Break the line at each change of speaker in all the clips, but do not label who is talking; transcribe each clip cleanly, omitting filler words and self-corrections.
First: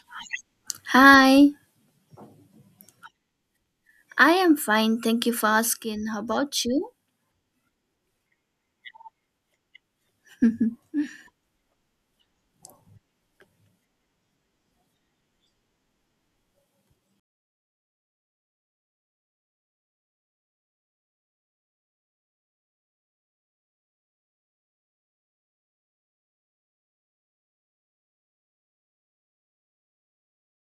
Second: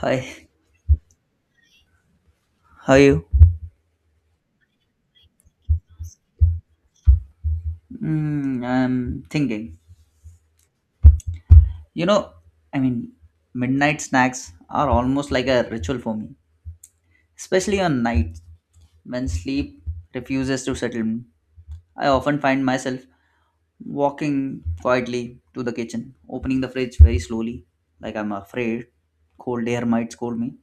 Hi,
Hi,
how are you?
I am fine. Thank you for asking. How about you?
I'm thinking. You know, I mean, midnight snacks are almost like a ritual for me, especially on nights when sleep refuses to settle me. I often find myself walking quietly to the kitchen, opening the fridge very slowly, like I'm afraid cold air might scold me.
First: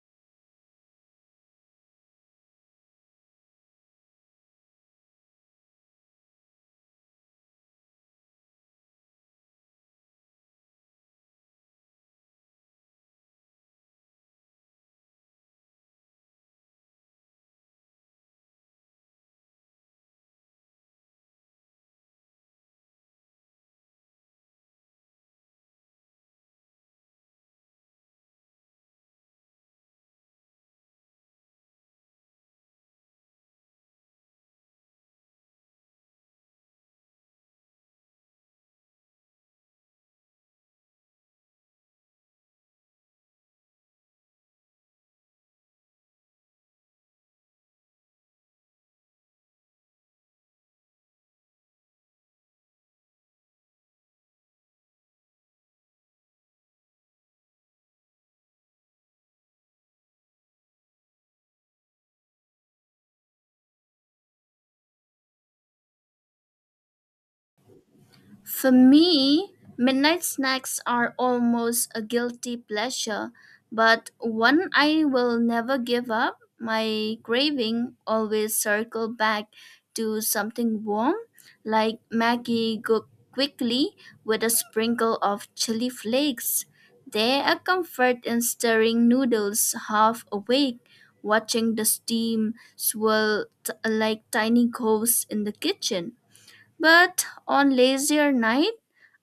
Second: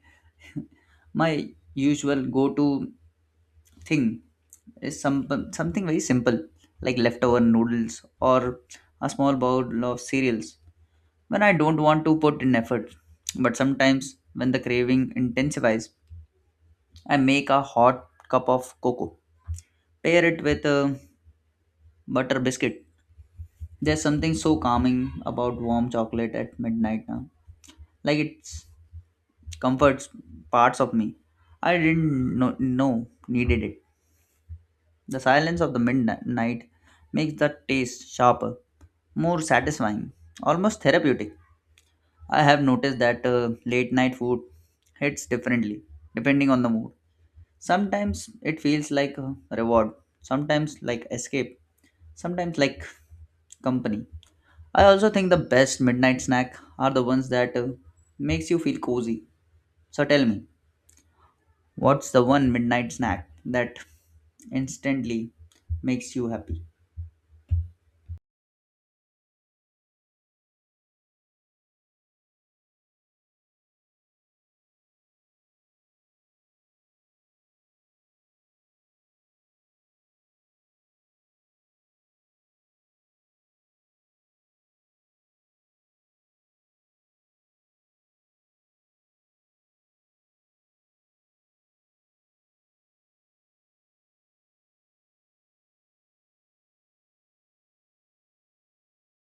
My usual go to thing is something very simple like leftover noodles or a small bowl of cereals when I don't want to put in effort. But sometimes when the craving intensifies, I make a hot cup of cocoa. Pair it with a butter biscuit. There's something so calming about warm chocolate at midnight now. Like it comforts parts of me I didn't know needed it. The silence of the midnight makes the taste sharper, more satisfying, almost therapeutic. I have noticed that late night food hits differently depending on the mood. Sometimes it feels like a reward, sometimes like escape, sometimes like company. I also think the best midnight snack are the ones that makes you feel cozy. So tell me, what's the one midnight snack that instantly makes you happy?
For me, midnight snacks are almost a guilty pleasure, but one I will never give up. My craving always circle back to something warm, like Maggie cooked quickly with a sprinkle of chili flakes. There a comfort in stirring noodles half awake, watching the steam like tiny ghosts in the kitchen. But on lazier night,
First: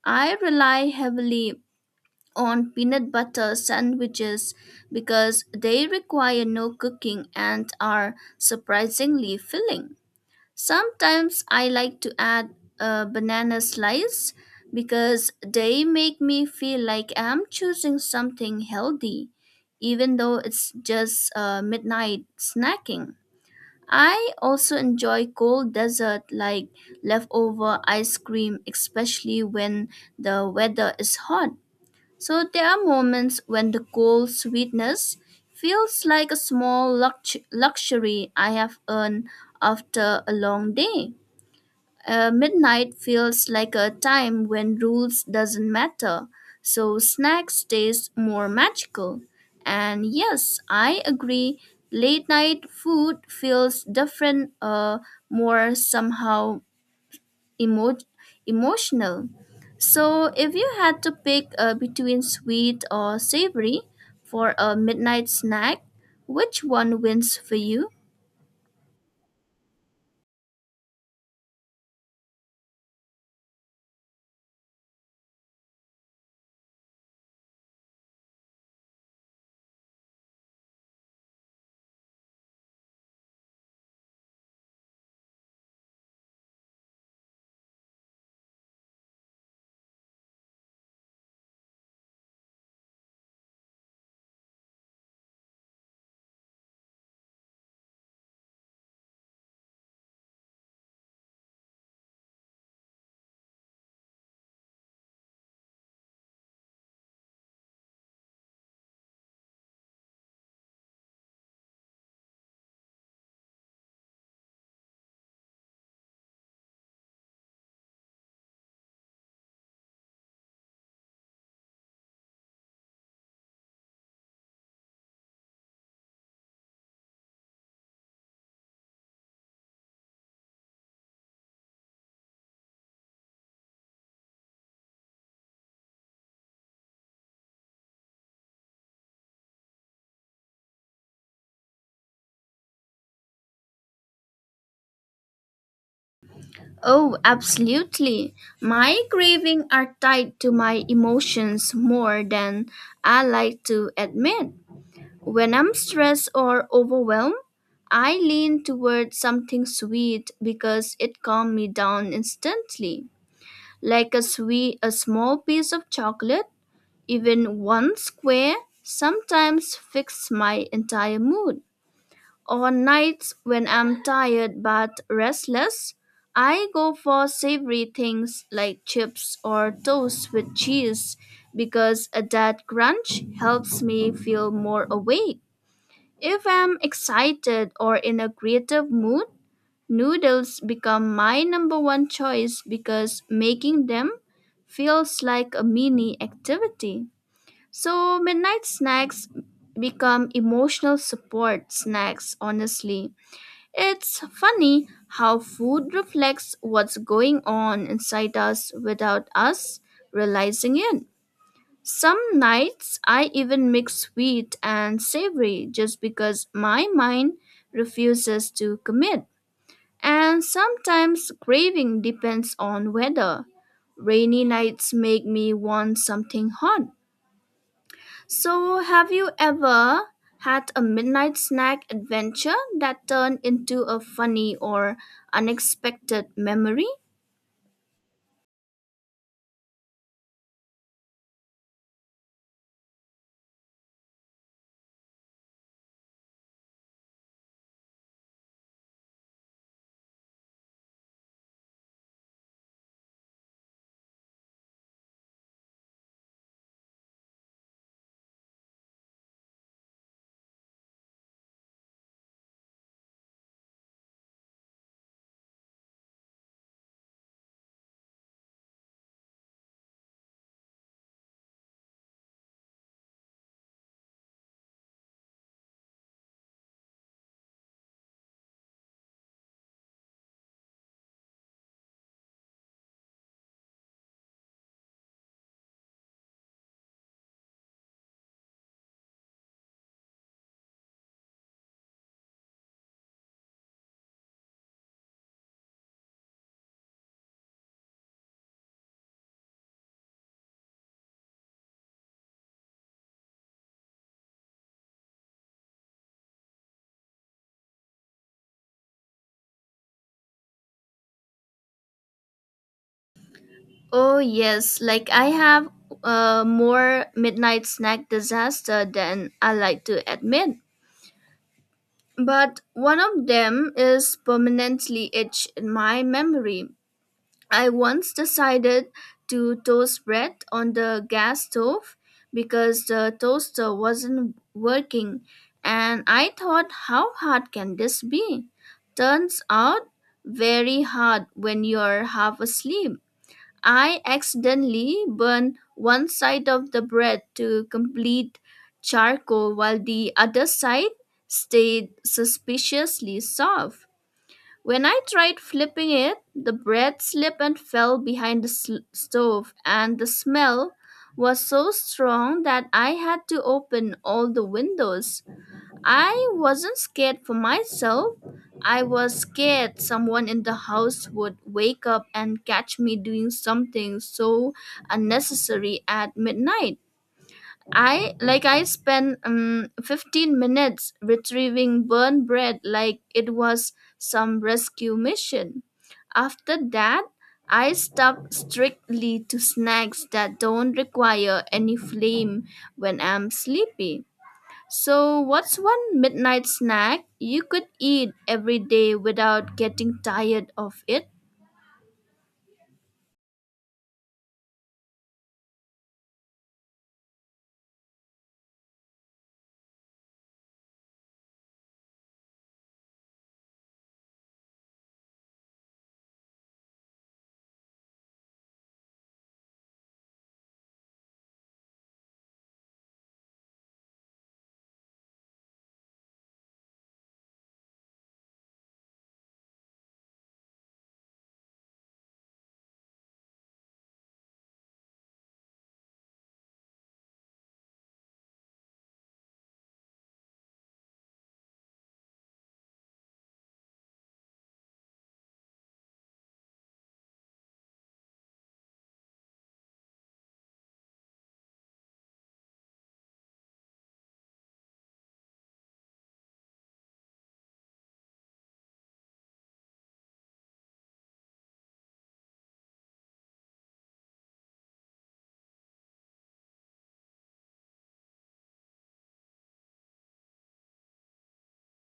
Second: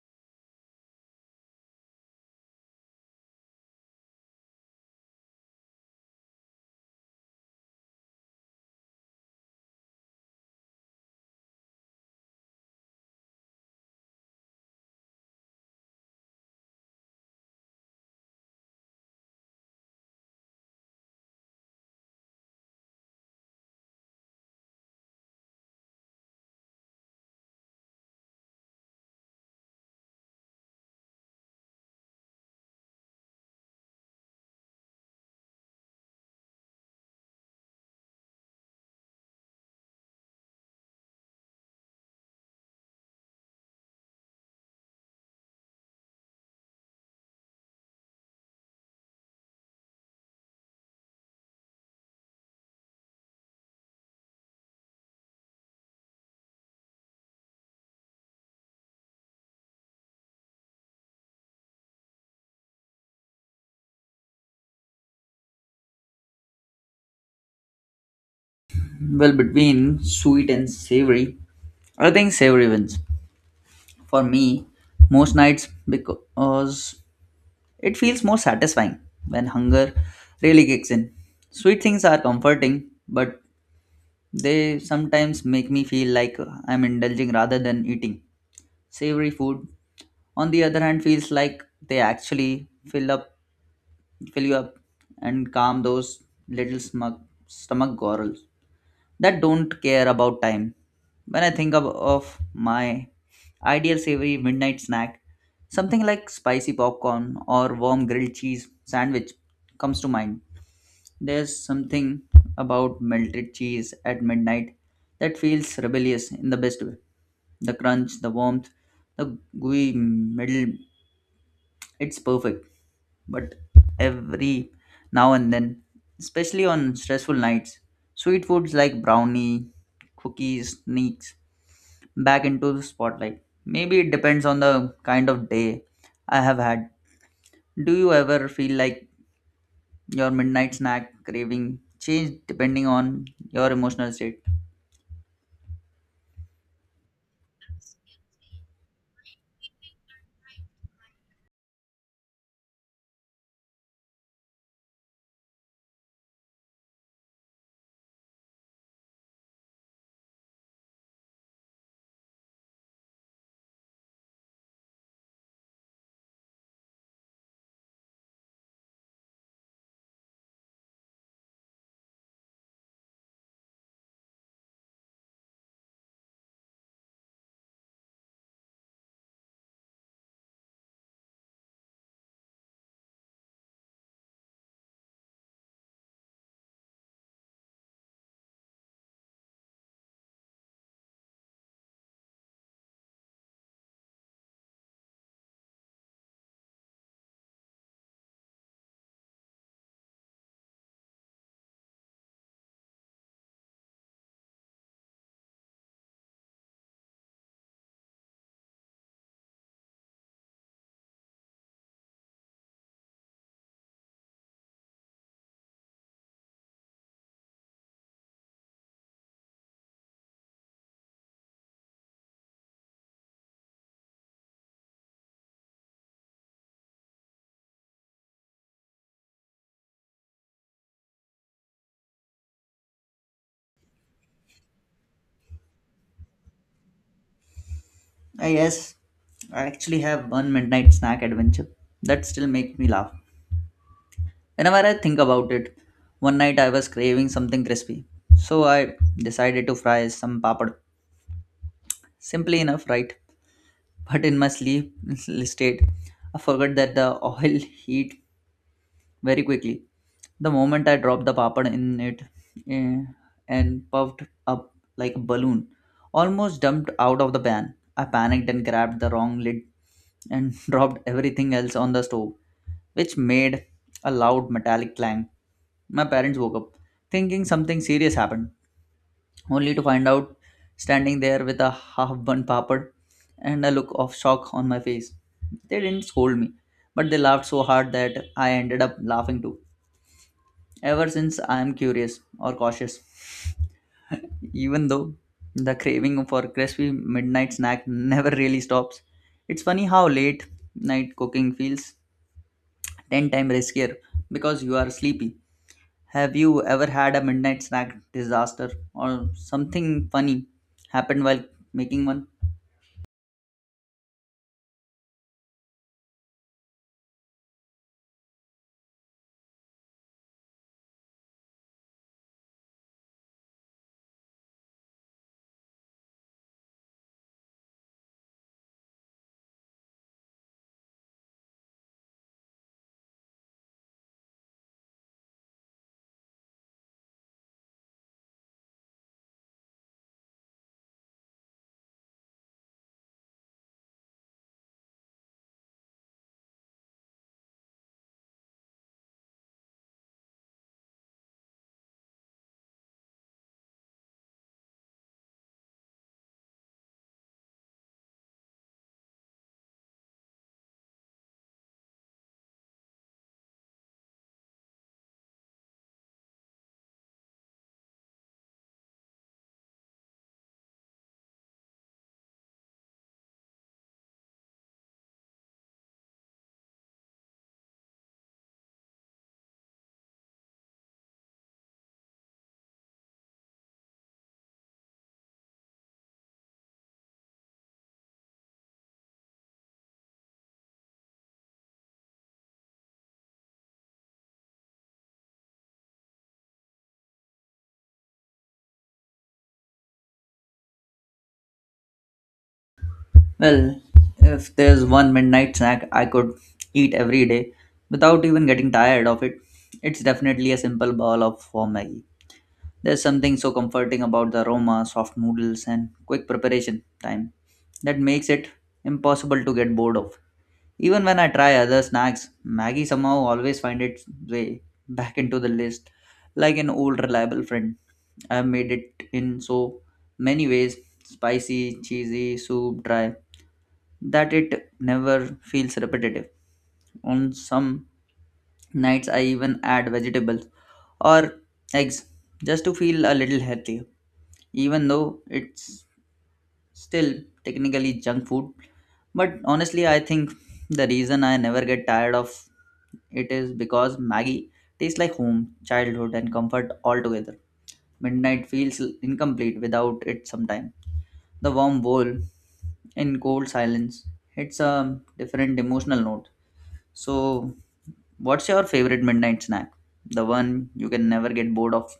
I rely heavily on peanut butter sandwiches because they require no cooking and are surprisingly filling. Sometimes I like to add a banana slice because they make me feel like I'm choosing something healthy, even though it's just midnight snacking. I also enjoy cold dessert like leftover ice cream, especially when the weather is hot. So there are moments when the cold sweetness feels like a small luxury I have earned after a long day. Midnight feels like a time when rules doesn't matter, so snacks taste more magical. And yes, I agree. Late night food feels different, more somehow emo- emotional. So if you had to pick between sweet or savory for a midnight snack, which one wins for you?
Well, between sweet and savory, I think savory wins for me most nights because it feels more satisfying when hunger really kicks in. Sweet things are comforting, but they sometimes make me feel like I'm indulging rather than eating. Savory food, on the other hand, feels like they actually fill up, fill you up, and calm those little smug stomach gorals. That don't care about time. When I think of my ideal savory midnight snack, something like spicy popcorn or warm grilled cheese sandwich comes to mind. There's something about melted cheese at midnight that feels rebellious in the best way. The crunch, the warmth, the gooey middle, it's perfect but every now and then, especially on stressful nights, sweet foods like brownie, cookies sneaks back into the spotlight. Maybe it depends on the kind of day I have had. Do you ever feel like your midnight snack craving changed depending on your emotional state?
Oh, absolutely. My cravings are tied to my emotions more than I like to admit. When I'm stressed or overwhelmed, I lean toward something sweet because it calms me down instantly. Like a sweet a small piece of chocolate, even one square, sometimes fix my entire mood. On nights when I'm tired but restless, I go for savory things like chips or toast with cheese because that crunch helps me feel more awake. If I'm excited or in a creative mood, noodles become my number one choice because making them feels like a mini activity. So, midnight snacks become emotional support snacks, honestly it's funny how food reflects what's going on inside us without us realizing it. Some nights I even mix sweet and savory just because my mind refuses to commit. And sometimes craving depends on weather. Rainy nights make me want something hot, so, have you ever had a midnight snack adventure that turned into a funny or unexpected memory?
I yes, I actually have one midnight snack adventure that still makes me laugh. Whenever I think about it, one night I was craving something crispy, so I decided to fry some papad. Simply enough, right? But in my sleep state, I forgot that the oil heat very quickly. The moment I dropped the papad in it eh, and puffed up like a balloon, almost dumped out of the pan. I panicked and grabbed the wrong lid and dropped everything else on the stove, which made a loud metallic clang. My parents woke up thinking something serious happened, only to find out standing there with a half burnt papad and a look of shock on my face. They didn't scold me, but they laughed so hard that I ended up laughing too. Ever since, I am curious or cautious, even though the craving for crispy midnight snack never really stops. It's funny how late night cooking feels 10 times riskier because you are sleepy. Have you ever had a midnight snack disaster or something funny happened while making one?
Oh, yes, like I have more midnight snack disaster than I like to admit. But one of them is permanently etched in my memory. I once decided to toast bread on the gas stove because the toaster wasn't working, and I thought, how hard can this be? Turns out, very hard when you're half asleep. I accidentally burned one side of the bread to complete charcoal while the other side stayed suspiciously soft. When I tried flipping it, the bread slipped and fell behind the stove, and the smell was so strong that I had to open all the windows. I wasn't scared for myself, I was scared someone in the house would wake up and catch me doing something so unnecessary at midnight. I like I spent 15 minutes retrieving burnt bread like it was some rescue mission. After that, I stuck strictly to snacks that don't require any flame when I'm sleepy. So, what's one midnight snack you could eat every day without getting tired of it?
Well, if there's one midnight snack I could eat every day without even getting tired of it, it's definitely a simple bowl of warm Maggi. There's something so comforting about the aroma, soft noodles, and quick preparation time that makes it impossible to get bored of. Even when I try other snacks, Maggie somehow always finds its way back into the list like an old reliable friend. I've made it in so many ways spicy, cheesy, soup, dry that it never feels repetitive. On some nights, I even add vegetables or eggs just to feel a little healthier, even though it's Still, technically junk food. But honestly, I think the reason I never get tired of it is because Maggie tastes like home, childhood, and comfort all together. Midnight feels incomplete without it sometimes. The warm bowl in cold silence hits a different emotional note. So, what's your favorite midnight snack? The one you can never get bored of?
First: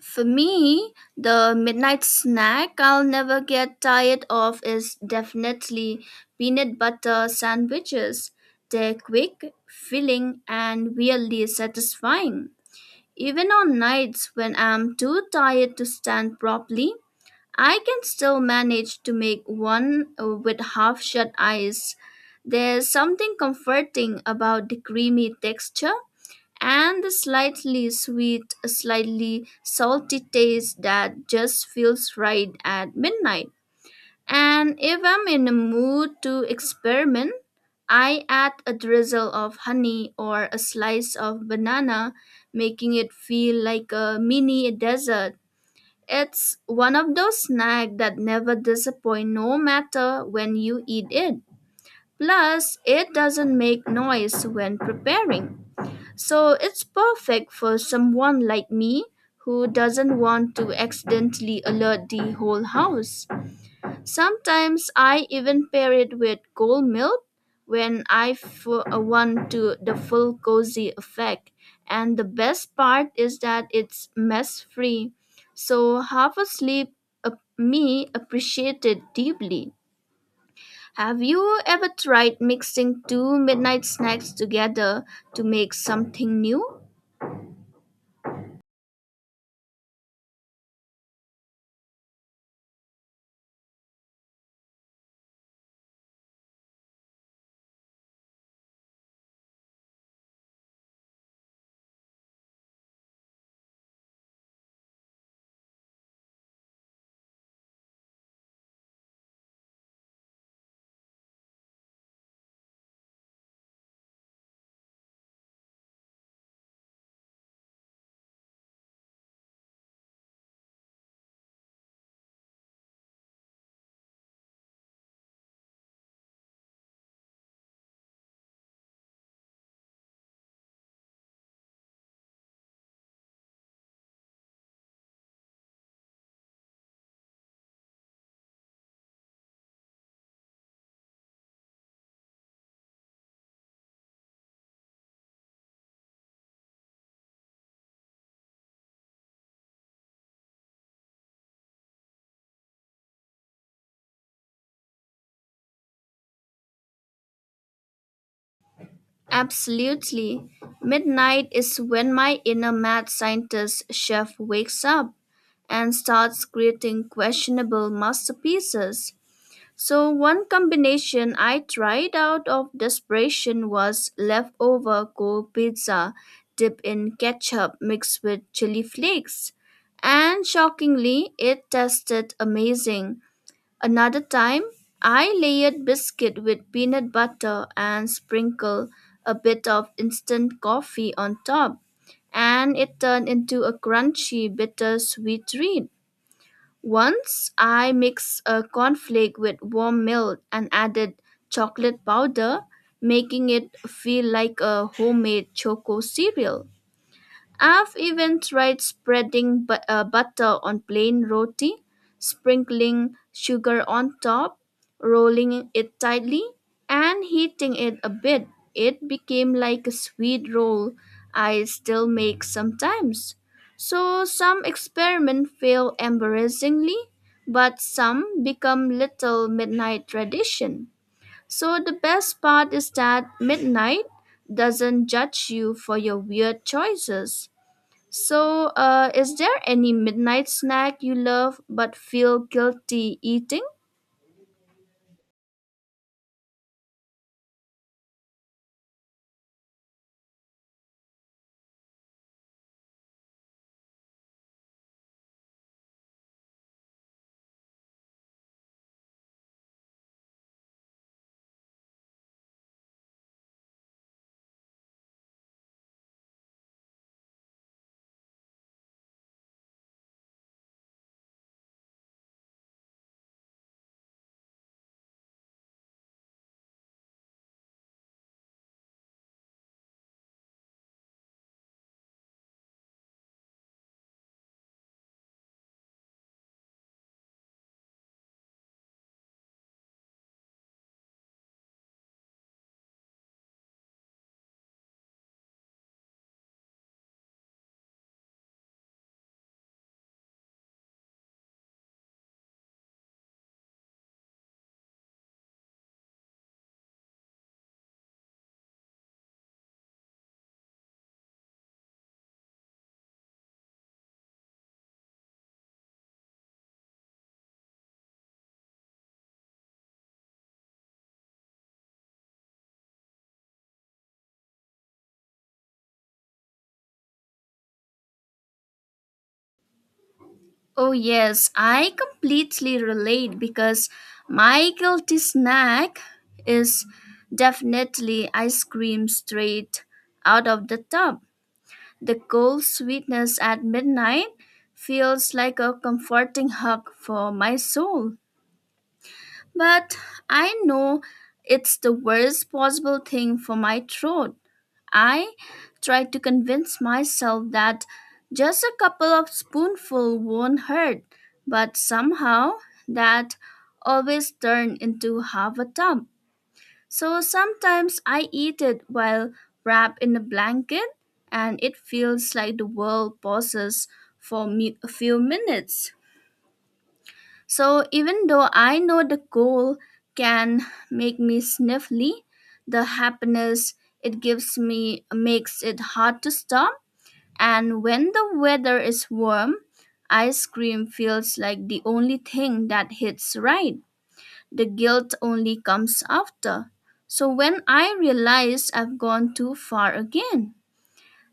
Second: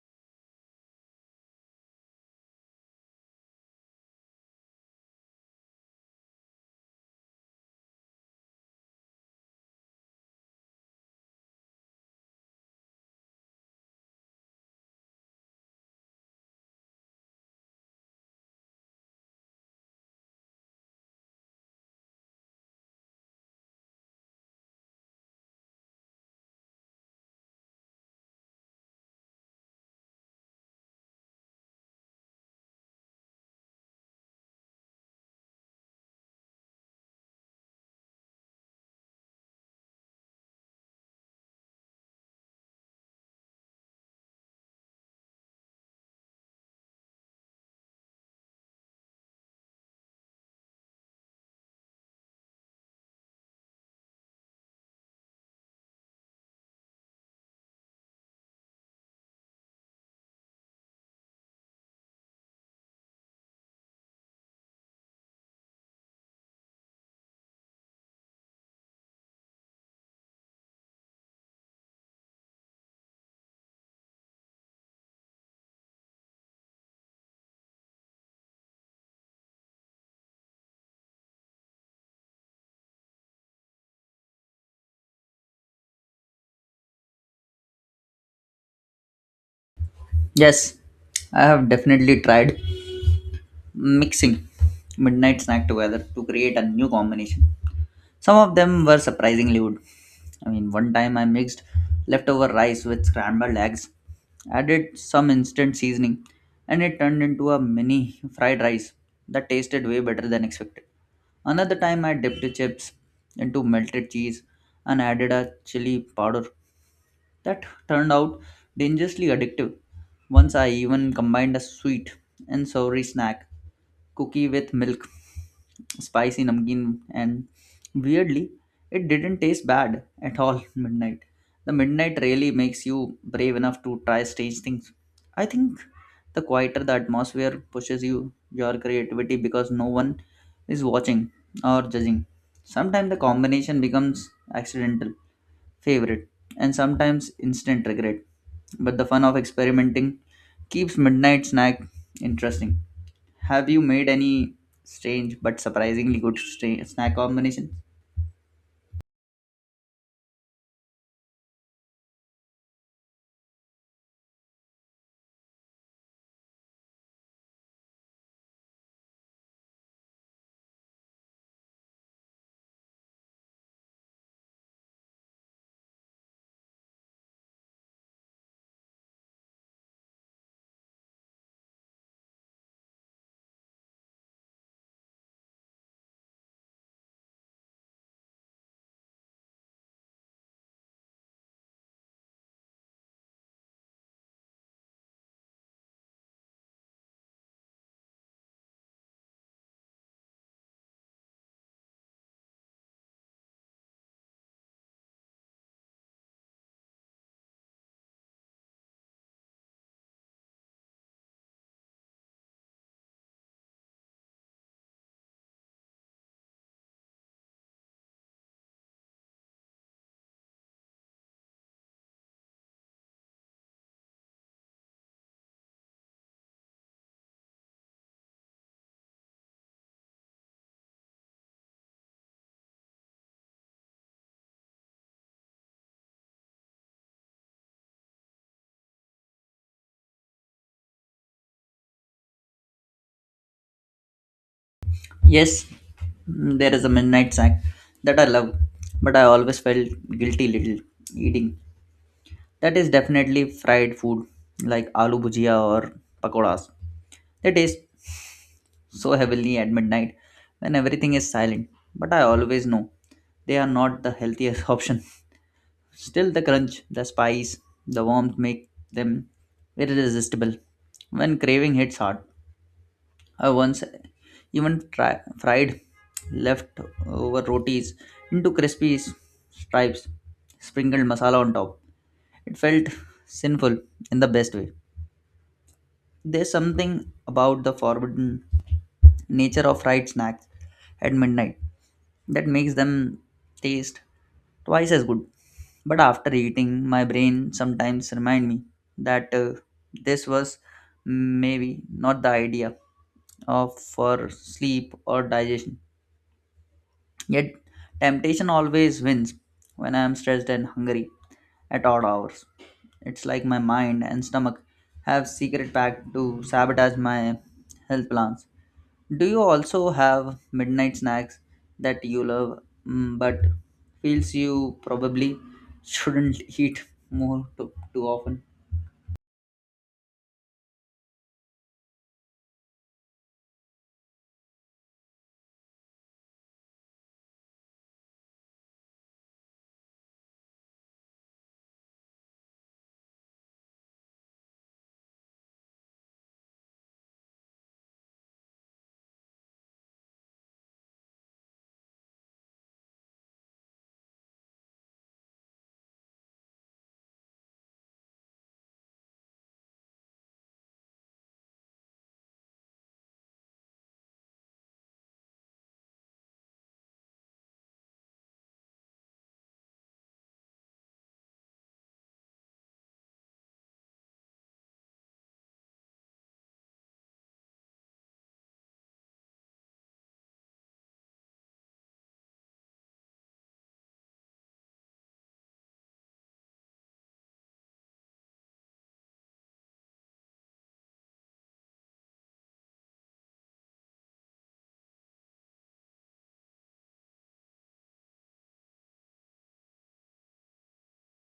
For me, the midnight snack I'll never get tired of is definitely peanut butter sandwiches. They're quick, filling, and weirdly satisfying. Even on nights when I'm too tired to stand properly, I can still manage to make one with half shut eyes. There's something comforting about the creamy texture and the slightly sweet, slightly salty taste that just feels right at midnight. And if I'm in a mood to experiment, I add a drizzle of honey or a slice of banana, making it feel like a mini dessert. It's one of those snacks that never disappoint no matter when you eat it. Plus, it doesn't make noise when preparing. So it's perfect for someone like me who doesn't want to accidentally alert the whole house. Sometimes I even pair it with cold milk when I want to the full cozy effect. And the best part is that it's mess free. So half asleep uh, me appreciate it deeply. Have you ever tried mixing two midnight snacks together to make something new?
Yes, I have definitely tried. Mixing midnight snack together to create a new combination. Some of them were surprisingly good. I mean, one time I mixed leftover rice with scrambled eggs, added some instant seasoning, and it turned into a mini fried rice that tasted way better than expected. Another time I dipped the chips into melted cheese and added a chili powder that turned out dangerously addictive. Once I even combined a sweet and savory snack, cookie with milk, spicy namkeen, and weirdly, it didn't taste bad at all midnight. The midnight really makes you brave enough to try strange things. I think the quieter the atmosphere pushes you your creativity because no one is watching or judging. Sometimes the combination becomes accidental favorite, and sometimes instant regret. But the fun of experimenting keeps midnight snack interesting. Have you made any strange but surprisingly good snack combinations?
Absolutely. Midnight is when my inner mad scientist chef wakes up and starts creating questionable masterpieces. So, one combination I tried out of desperation was leftover cold pizza dipped in ketchup mixed with chili flakes. And shockingly, it tasted amazing. Another time, I layered biscuit with peanut butter and sprinkled a bit of instant coffee on top, and it turned into a crunchy, bittersweet treat. Once I mixed a cornflake with warm milk and added chocolate powder, making it feel like a homemade choco cereal. I've even tried spreading butter on plain roti, sprinkling sugar on top, rolling it tightly, and heating it a bit. It became like a sweet roll I still make sometimes. So some experiments fail embarrassingly, but some become little midnight tradition. So the best part is that midnight doesn't judge you for your weird choices. So, is there any midnight snack you love but feel guilty eating?
Yes, mm, there is a midnight snack that I love, but I always felt guilty little eating. That is definitely fried food like aloo bhujia or pakoras. They taste so heavily at midnight when everything is silent. But I always know they are not the healthiest option. Still, the crunch, the spice, the warmth make them irresistible. When craving hits hard, I once even fried leftover rotis into crispy stripes, sprinkled masala on top. It felt sinful in the best way. There's something about the forbidden nature of fried snacks at midnight that makes them taste twice as good. But after eating, my brain sometimes remind me that this was maybe not the idea of for sleep or digestion. Yet temptation always wins when I am stressed and hungry at odd hours. It's like my mind and stomach have secret pact to sabotage my health plans. Do you also have midnight snacks that you love mm, but feels you probably shouldn't eat more too often?
Oh, yes, I completely relate because my guilty snack is definitely ice cream straight out of the tub. The cold sweetness at midnight feels like a comforting hug for my soul. But I know it's the worst possible thing for my throat. I tried to convince myself that just a couple of spoonful won't hurt, but somehow that always turned into half a tub. So sometimes I eat it while wrapped in a blanket and it feels like the world pauses for me a few minutes. So even though I know the goal can make me sniffly, the happiness it gives me makes it hard to stop. And when the weather is warm, ice cream feels like the only thing that hits right. The guilt only comes after. So when I realize I've gone too far again.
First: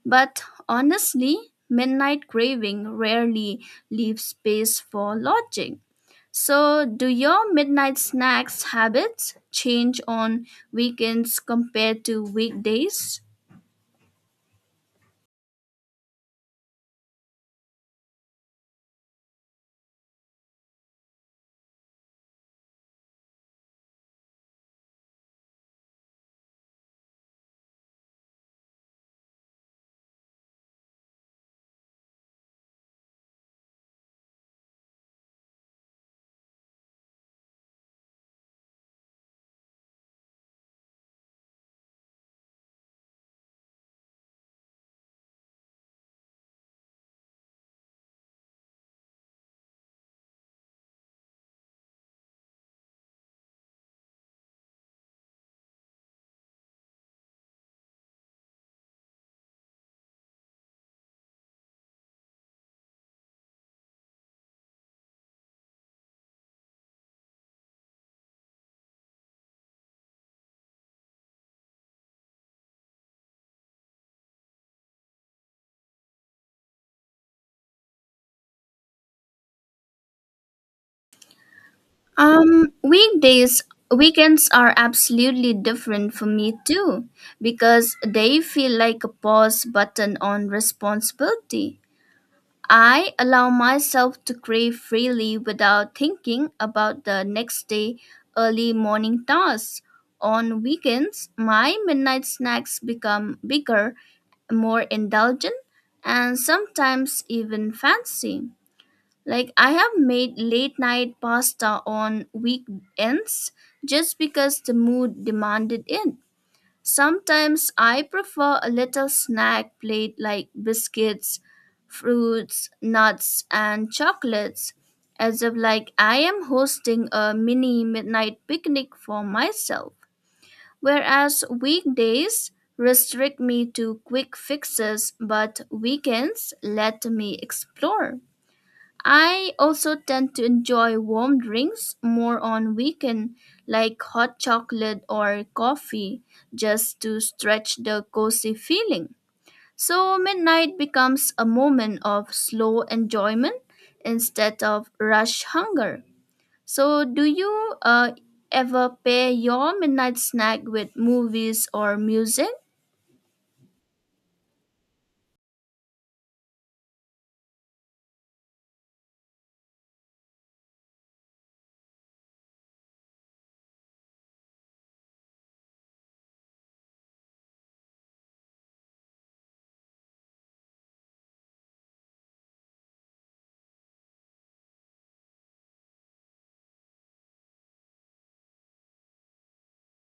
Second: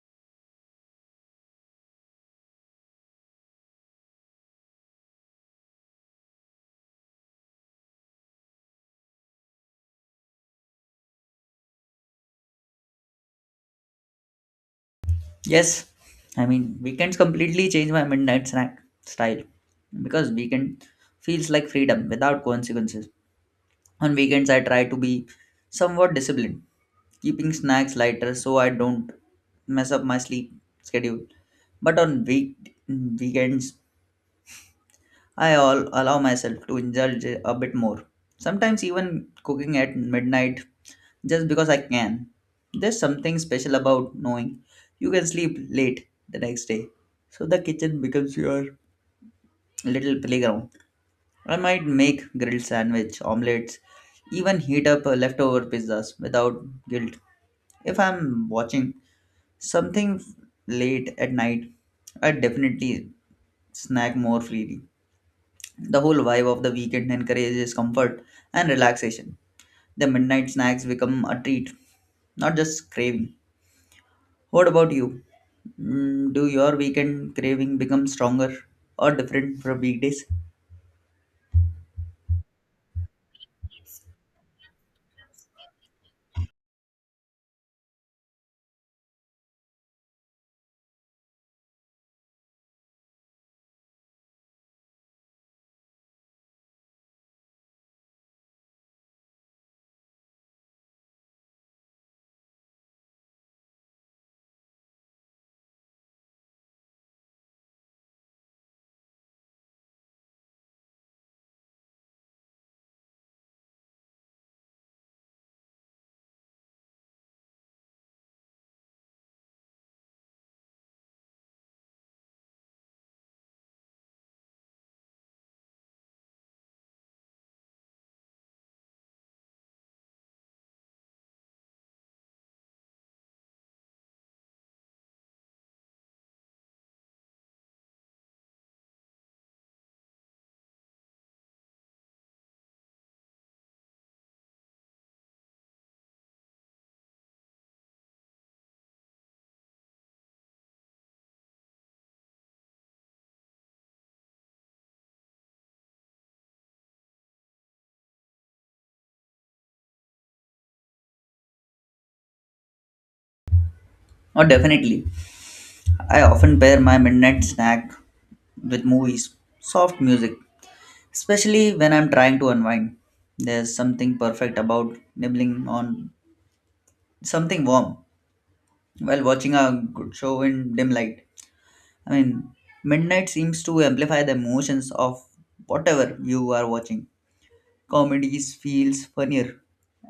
But honestly, midnight craving rarely leaves space for logic. So, do your midnight snacks habits change on weekends compared to weekdays?
Yes, I mean weekends completely change my midnight snack style because weekend feels like freedom without consequences. On weekends I try to be somewhat disciplined, keeping snacks lighter so I don't mess up my sleep schedule. But on weekends I allow myself to indulge a bit more. Sometimes even cooking at midnight just because I can. There's something special about knowing you can sleep late the next day. So the kitchen becomes your little playground. I might make grilled sandwich, omelets, even heat up leftover pizzas without guilt. If I'm watching something late at night, I definitely snack more freely. The whole vibe of the weekend encourages comfort and relaxation. The midnight snacks become a treat, not just craving. What about you? Mm, do your weekend craving become stronger or different from weekdays?
Um, weekdays, weekends are absolutely different for me too, because they feel like a pause button on responsibility. I allow myself to crave freely without thinking about the next day early morning tasks. On weekends, my midnight snacks become bigger, more indulgent, and sometimes even fancy. Like I have made late night pasta on weekends just because the mood demanded it. Sometimes I prefer a little snack plate like biscuits, fruits, nuts, and chocolates, as if like I am hosting a mini midnight picnic for myself. Whereas weekdays restrict me to quick fixes, but weekends let me explore. I also tend to enjoy warm drinks more on weekend like hot chocolate or coffee just to stretch the cozy feeling. So midnight becomes a moment of slow enjoyment instead of rush hunger. So do you ever pair your midnight snack with movies or music?
Oh, definitely. I often pair my midnight snack with movies, soft music, especially when I'm trying to unwind. There's something perfect about nibbling on something warm while watching a good show in dim light. I mean, midnight seems to amplify the emotions of whatever you are watching. Comedies feels funnier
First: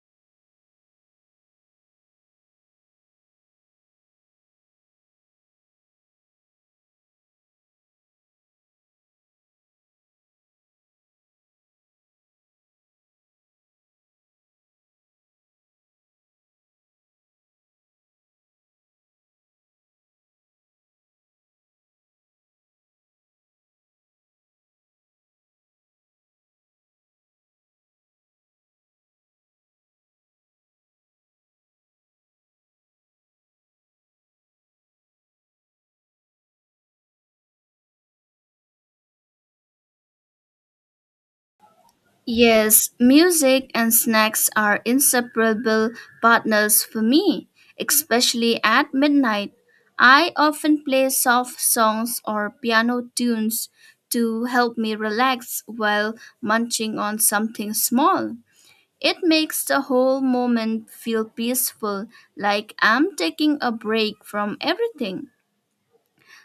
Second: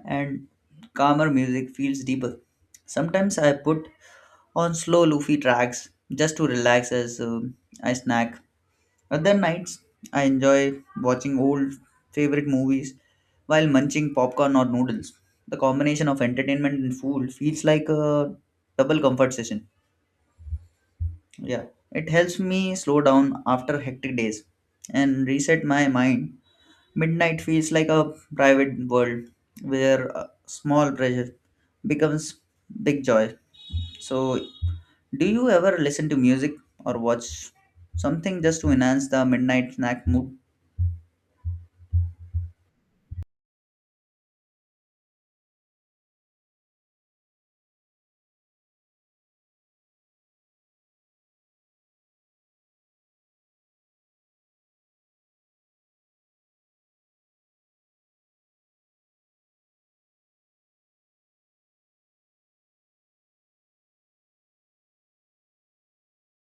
and calmer music feels deeper. Sometimes I put on slow loofy tracks just to relax as I snack. Other nights I enjoy watching old favorite movies while munching popcorn or noodles. The combination of entertainment and food feels like a double comfort session. Yeah, it helps me slow down after hectic days and reset my mind. Midnight feels like a private world where a small pressure becomes big joy. So, do you ever listen to music or watch something just to enhance the midnight snack mood?
Yes, music and snacks are inseparable partners for me, especially at midnight. I often play soft songs or piano tunes to help me relax while munching on something small. It makes the whole moment feel peaceful, like I'm taking a break from everything.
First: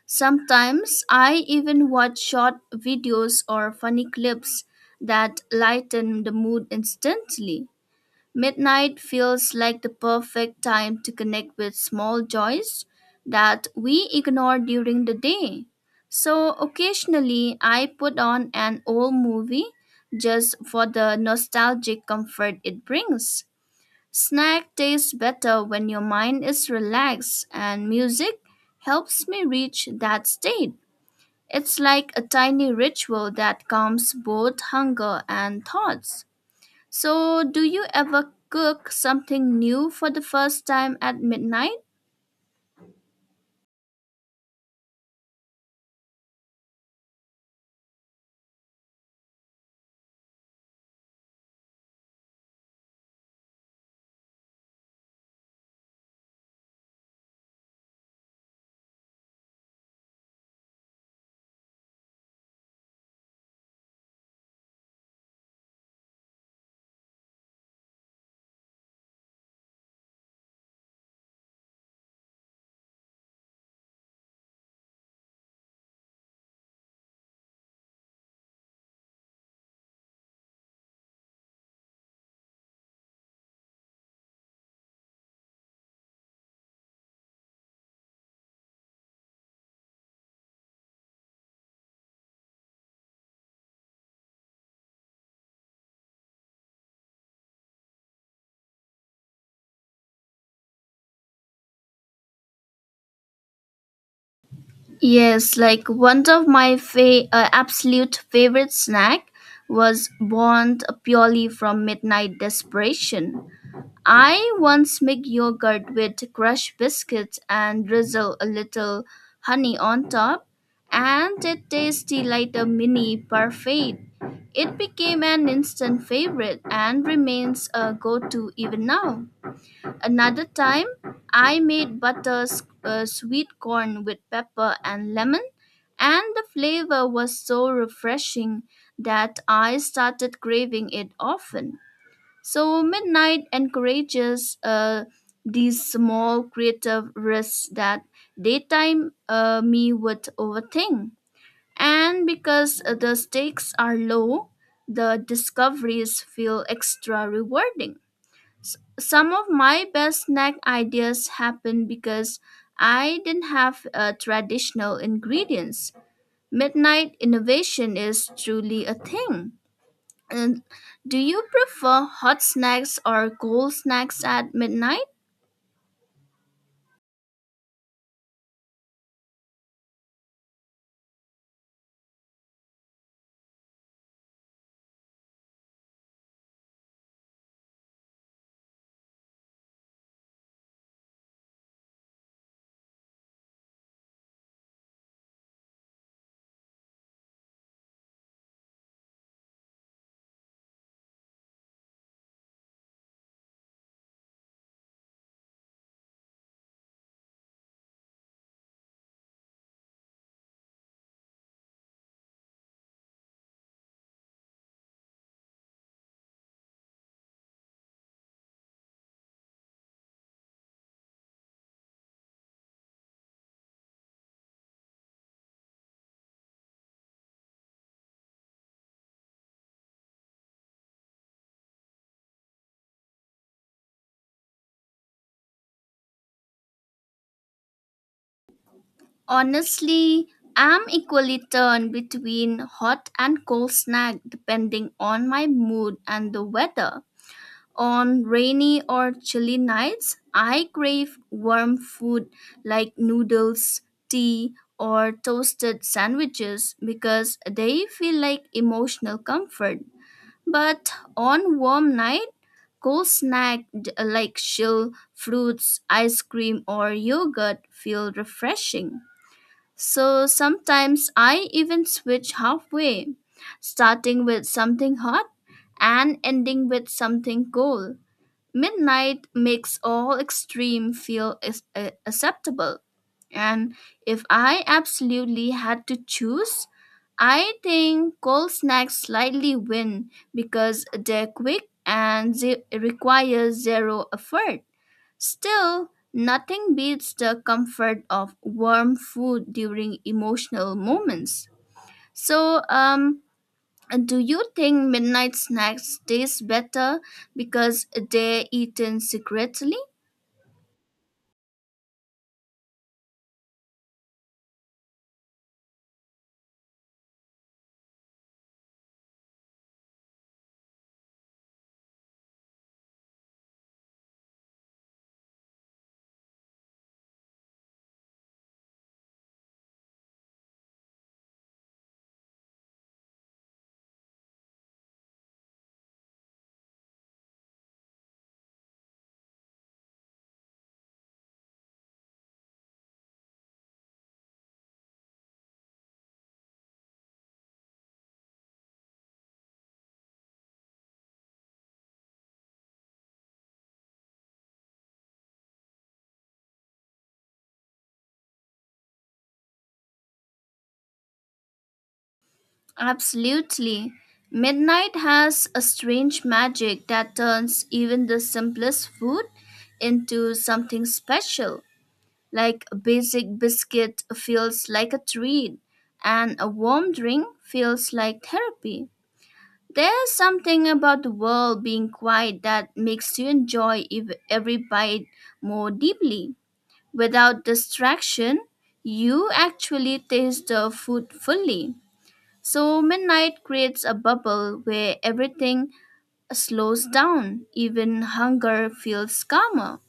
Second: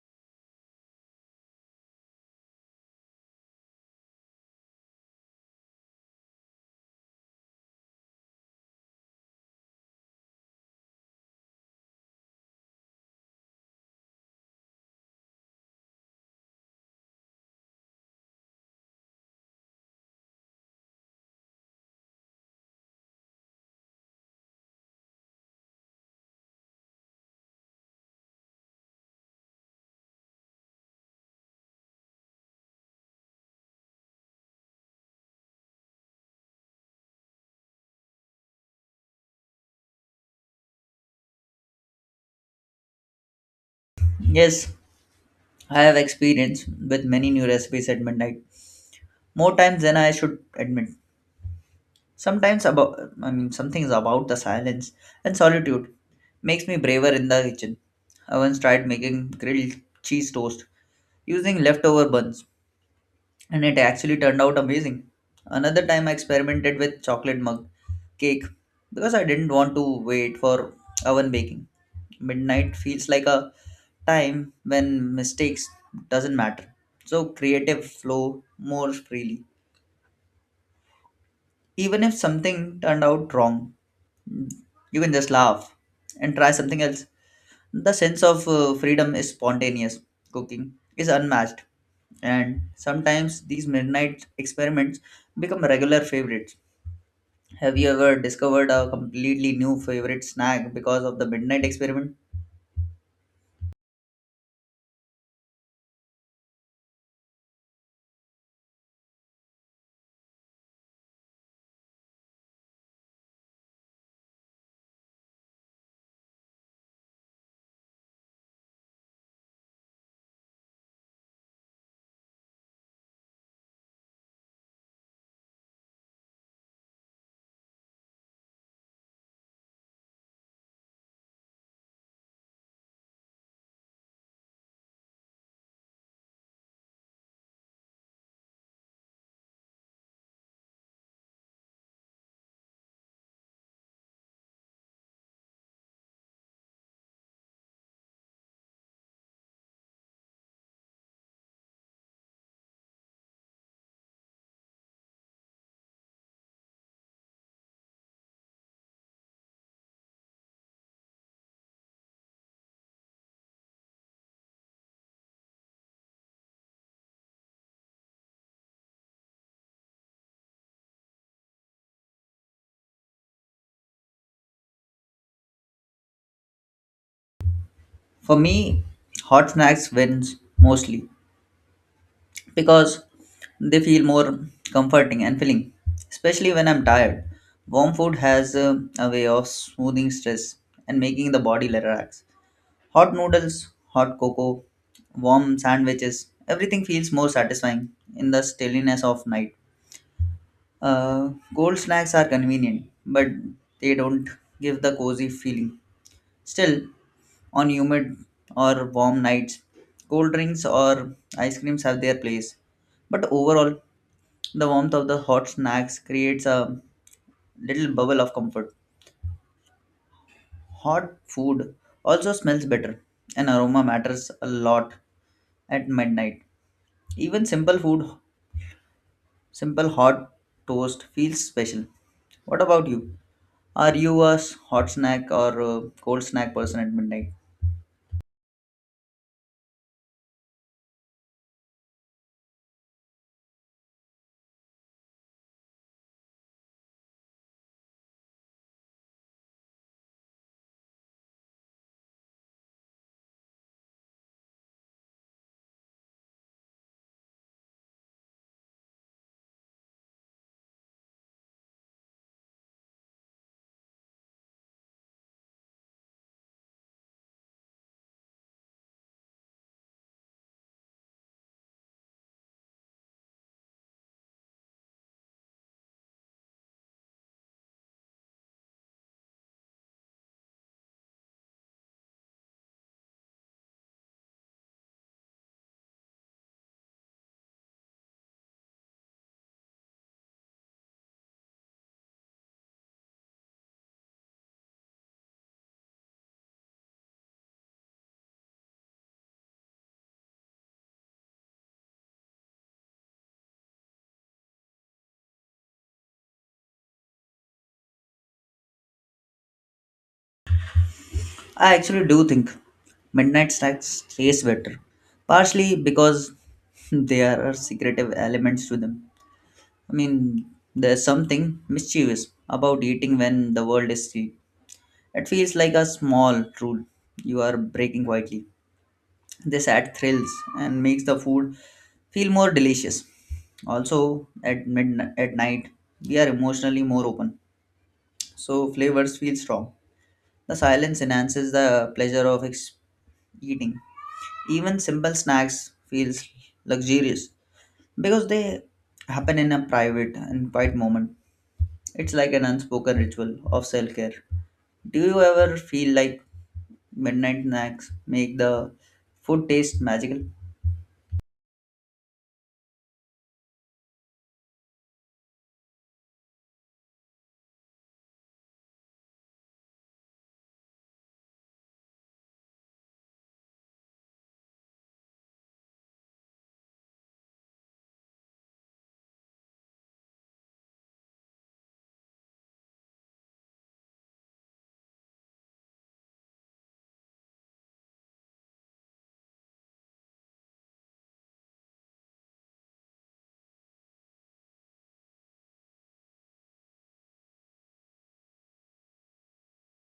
Sometimes I even watch short videos or funny clips that lighten the mood instantly. Midnight feels like the perfect time to connect with small joys that we ignore during the day. So occasionally I put on an old movie just for the nostalgic comfort it brings. Snack tastes better when your mind is relaxed, and music helps me reach that state. It's like a tiny ritual that calms both hunger and thoughts. So, do you ever cook something new for the first time at midnight?
Yes, I have experience with many new recipes at midnight, more times than I should admit. Sometimes about I mean some things about the silence and solitude makes me braver in the kitchen. I once tried making grilled cheese toast using leftover buns and it actually turned out amazing. Another time I experimented with chocolate mug cake because I didn't want to wait for oven baking. Midnight feels like a time when mistakes doesn't matter. So creative flow more freely, even if something turned out wrong you can just laugh and try something else. The sense of freedom is spontaneous cooking is unmatched, and sometimes these midnight experiments become regular favorites. Have you ever discovered a completely new favorite snack because of the midnight experiment?
Yes, like one of my absolute favorite snack was born purely from midnight desperation. I once make yogurt with crushed biscuits and drizzle a little honey on top, and it tasted like a mini parfait. It became an instant favorite and remains a go to even now. Another time, I made sweet corn with pepper and lemon, and the flavor was so refreshing that I started craving it often. So midnight encourages these small creative risks that daytime me would overthink. And because the stakes are low, the discoveries feel extra rewarding. Some of my best snack ideas happen because I didn't have traditional ingredients. Midnight innovation is truly a thing. Uh, do you prefer hot snacks or cold snacks at midnight?
For me hot snacks wins mostly because they feel more comforting and filling, especially when I'm tired. Warm food has a way of smoothing stress and making the body relax. Hot noodles, hot cocoa, warm sandwiches, everything feels more satisfying in the stillness of night. Cold snacks are convenient, but they don't give the cozy feeling. Still, on humid or warm nights, cold drinks or ice creams have their place. But overall, the warmth of the hot snacks creates a little bubble of comfort. Hot food also smells better, and aroma matters a lot at midnight. Even simple food, simple hot toast feels special. What about you? Are you a hot snack or a cold snack person at midnight?
Honestly, I'm equally turned between hot and cold snack depending on my mood and the weather. On rainy or chilly nights, I crave warm food like noodles, tea, or toasted sandwiches because they feel like emotional comfort. But on warm nights, cold like chill fruits, ice cream, or yogurt feel refreshing. So sometimes I even switch halfway, starting with something hot and ending with something cold. Midnight makes all extreme feel acceptable. And if I absolutely had to choose, I think cold snacks slightly win because they're quick and they require zero effort. Still, nothing beats the comfort of warm food during emotional moments. So, do you think midnight snacks taste better because they're eaten secretly?
I actually do think midnight snacks taste better, partially because there are secretive elements to them. I mean, there's something mischievous about eating when the world is asleep. It feels like a small rule you are breaking quietly. This adds thrills and makes the food feel more delicious. Also, at midnight, at night, we are emotionally more open, so flavors feel strong. The silence enhances the pleasure of eating. Even simple snacks feels luxurious because they happen in a private and quiet moment. It's like an unspoken ritual of self-care. Do you ever feel like midnight snacks make the food taste magical?
Absolutely. Midnight has a strange magic that turns even the simplest food into something special. Like a basic biscuit feels like a treat, and a warm drink feels like therapy. There's something about the world being quiet that makes you enjoy every bite more deeply. Without distraction, you actually taste the food fully. So, midnight creates a bubble where everything slows down, even hunger feels calmer,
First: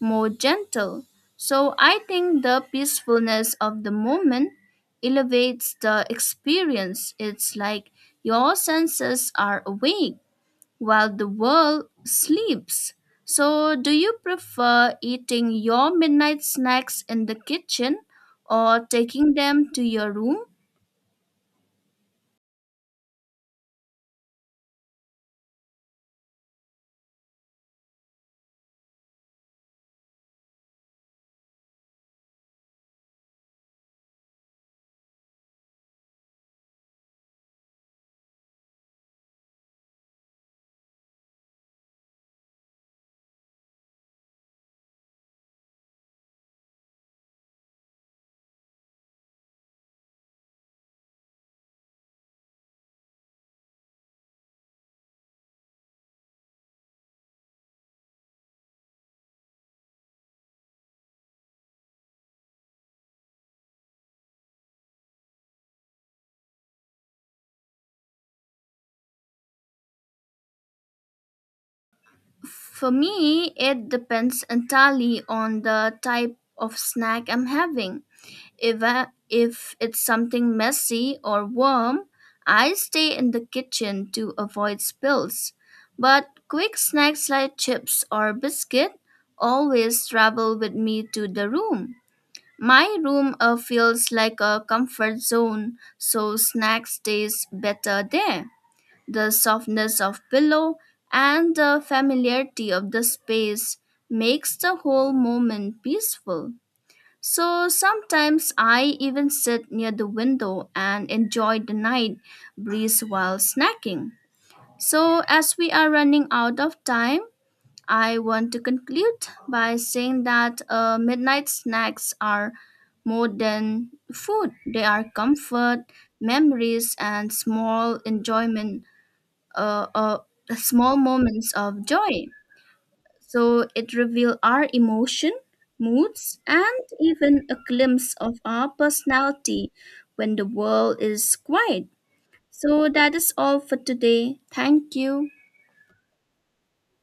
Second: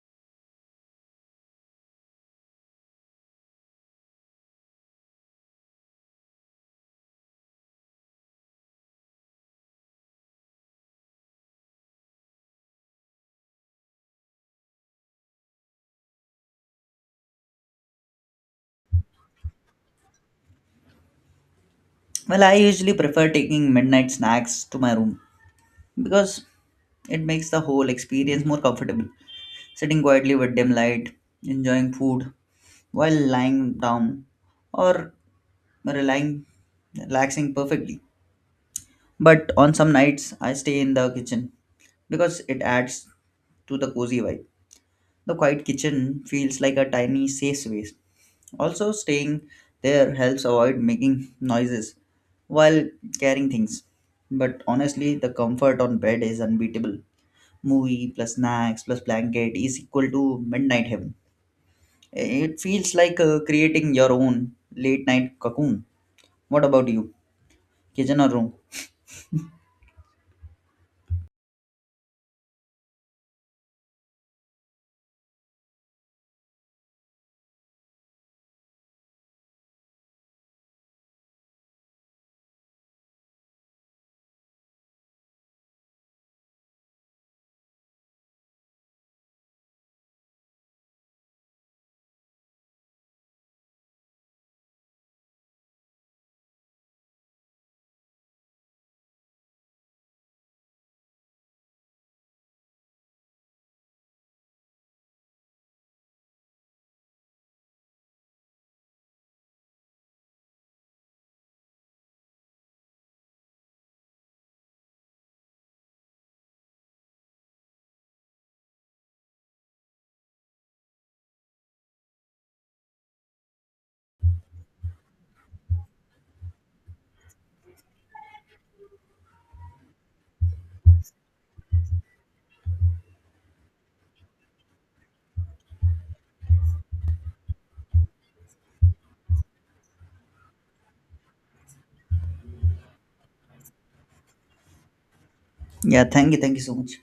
more gentle. So, I think the peacefulness of the moment elevates the experience. It's like your senses are awake while the world sleeps. So, do you prefer eating your midnight snacks in the kitchen or taking them to your room?
Well, I usually prefer taking midnight snacks to my room because it makes the whole experience more comfortable. Sitting quietly with dim light, enjoying food while lying down or relying, relaxing perfectly. But on some nights, I stay in the kitchen because it adds to the cozy vibe. The quiet kitchen feels like a tiny safe space. Also, staying there helps avoid making noises while carrying things. But honestly, the comfort on bed is unbeatable. Movie plus snacks plus blanket is equal to midnight heaven. It feels like creating your own late night cocoon. What about you? Kitchen or room?
For me, it depends entirely on the type of snack I'm having. If it's something messy or warm, I stay in the kitchen to avoid spills. But quick snacks like chips or biscuit always travel with me to the room. My room feels like a comfort zone, so snacks taste better there. The softness of pillow and the familiarity of the space makes the whole moment peaceful. So sometimes I even sit near the window and enjoy the night breeze while snacking. So as we are running out of time, I want to conclude by saying that midnight snacks are more than food. They are comfort, memories, and small enjoyment uh, uh, small moments of joy. So it reveals our emotion, moods, and even a glimpse of our personality when the world is quiet. So that is all for today. Thank you.
Yeah, thank you so much.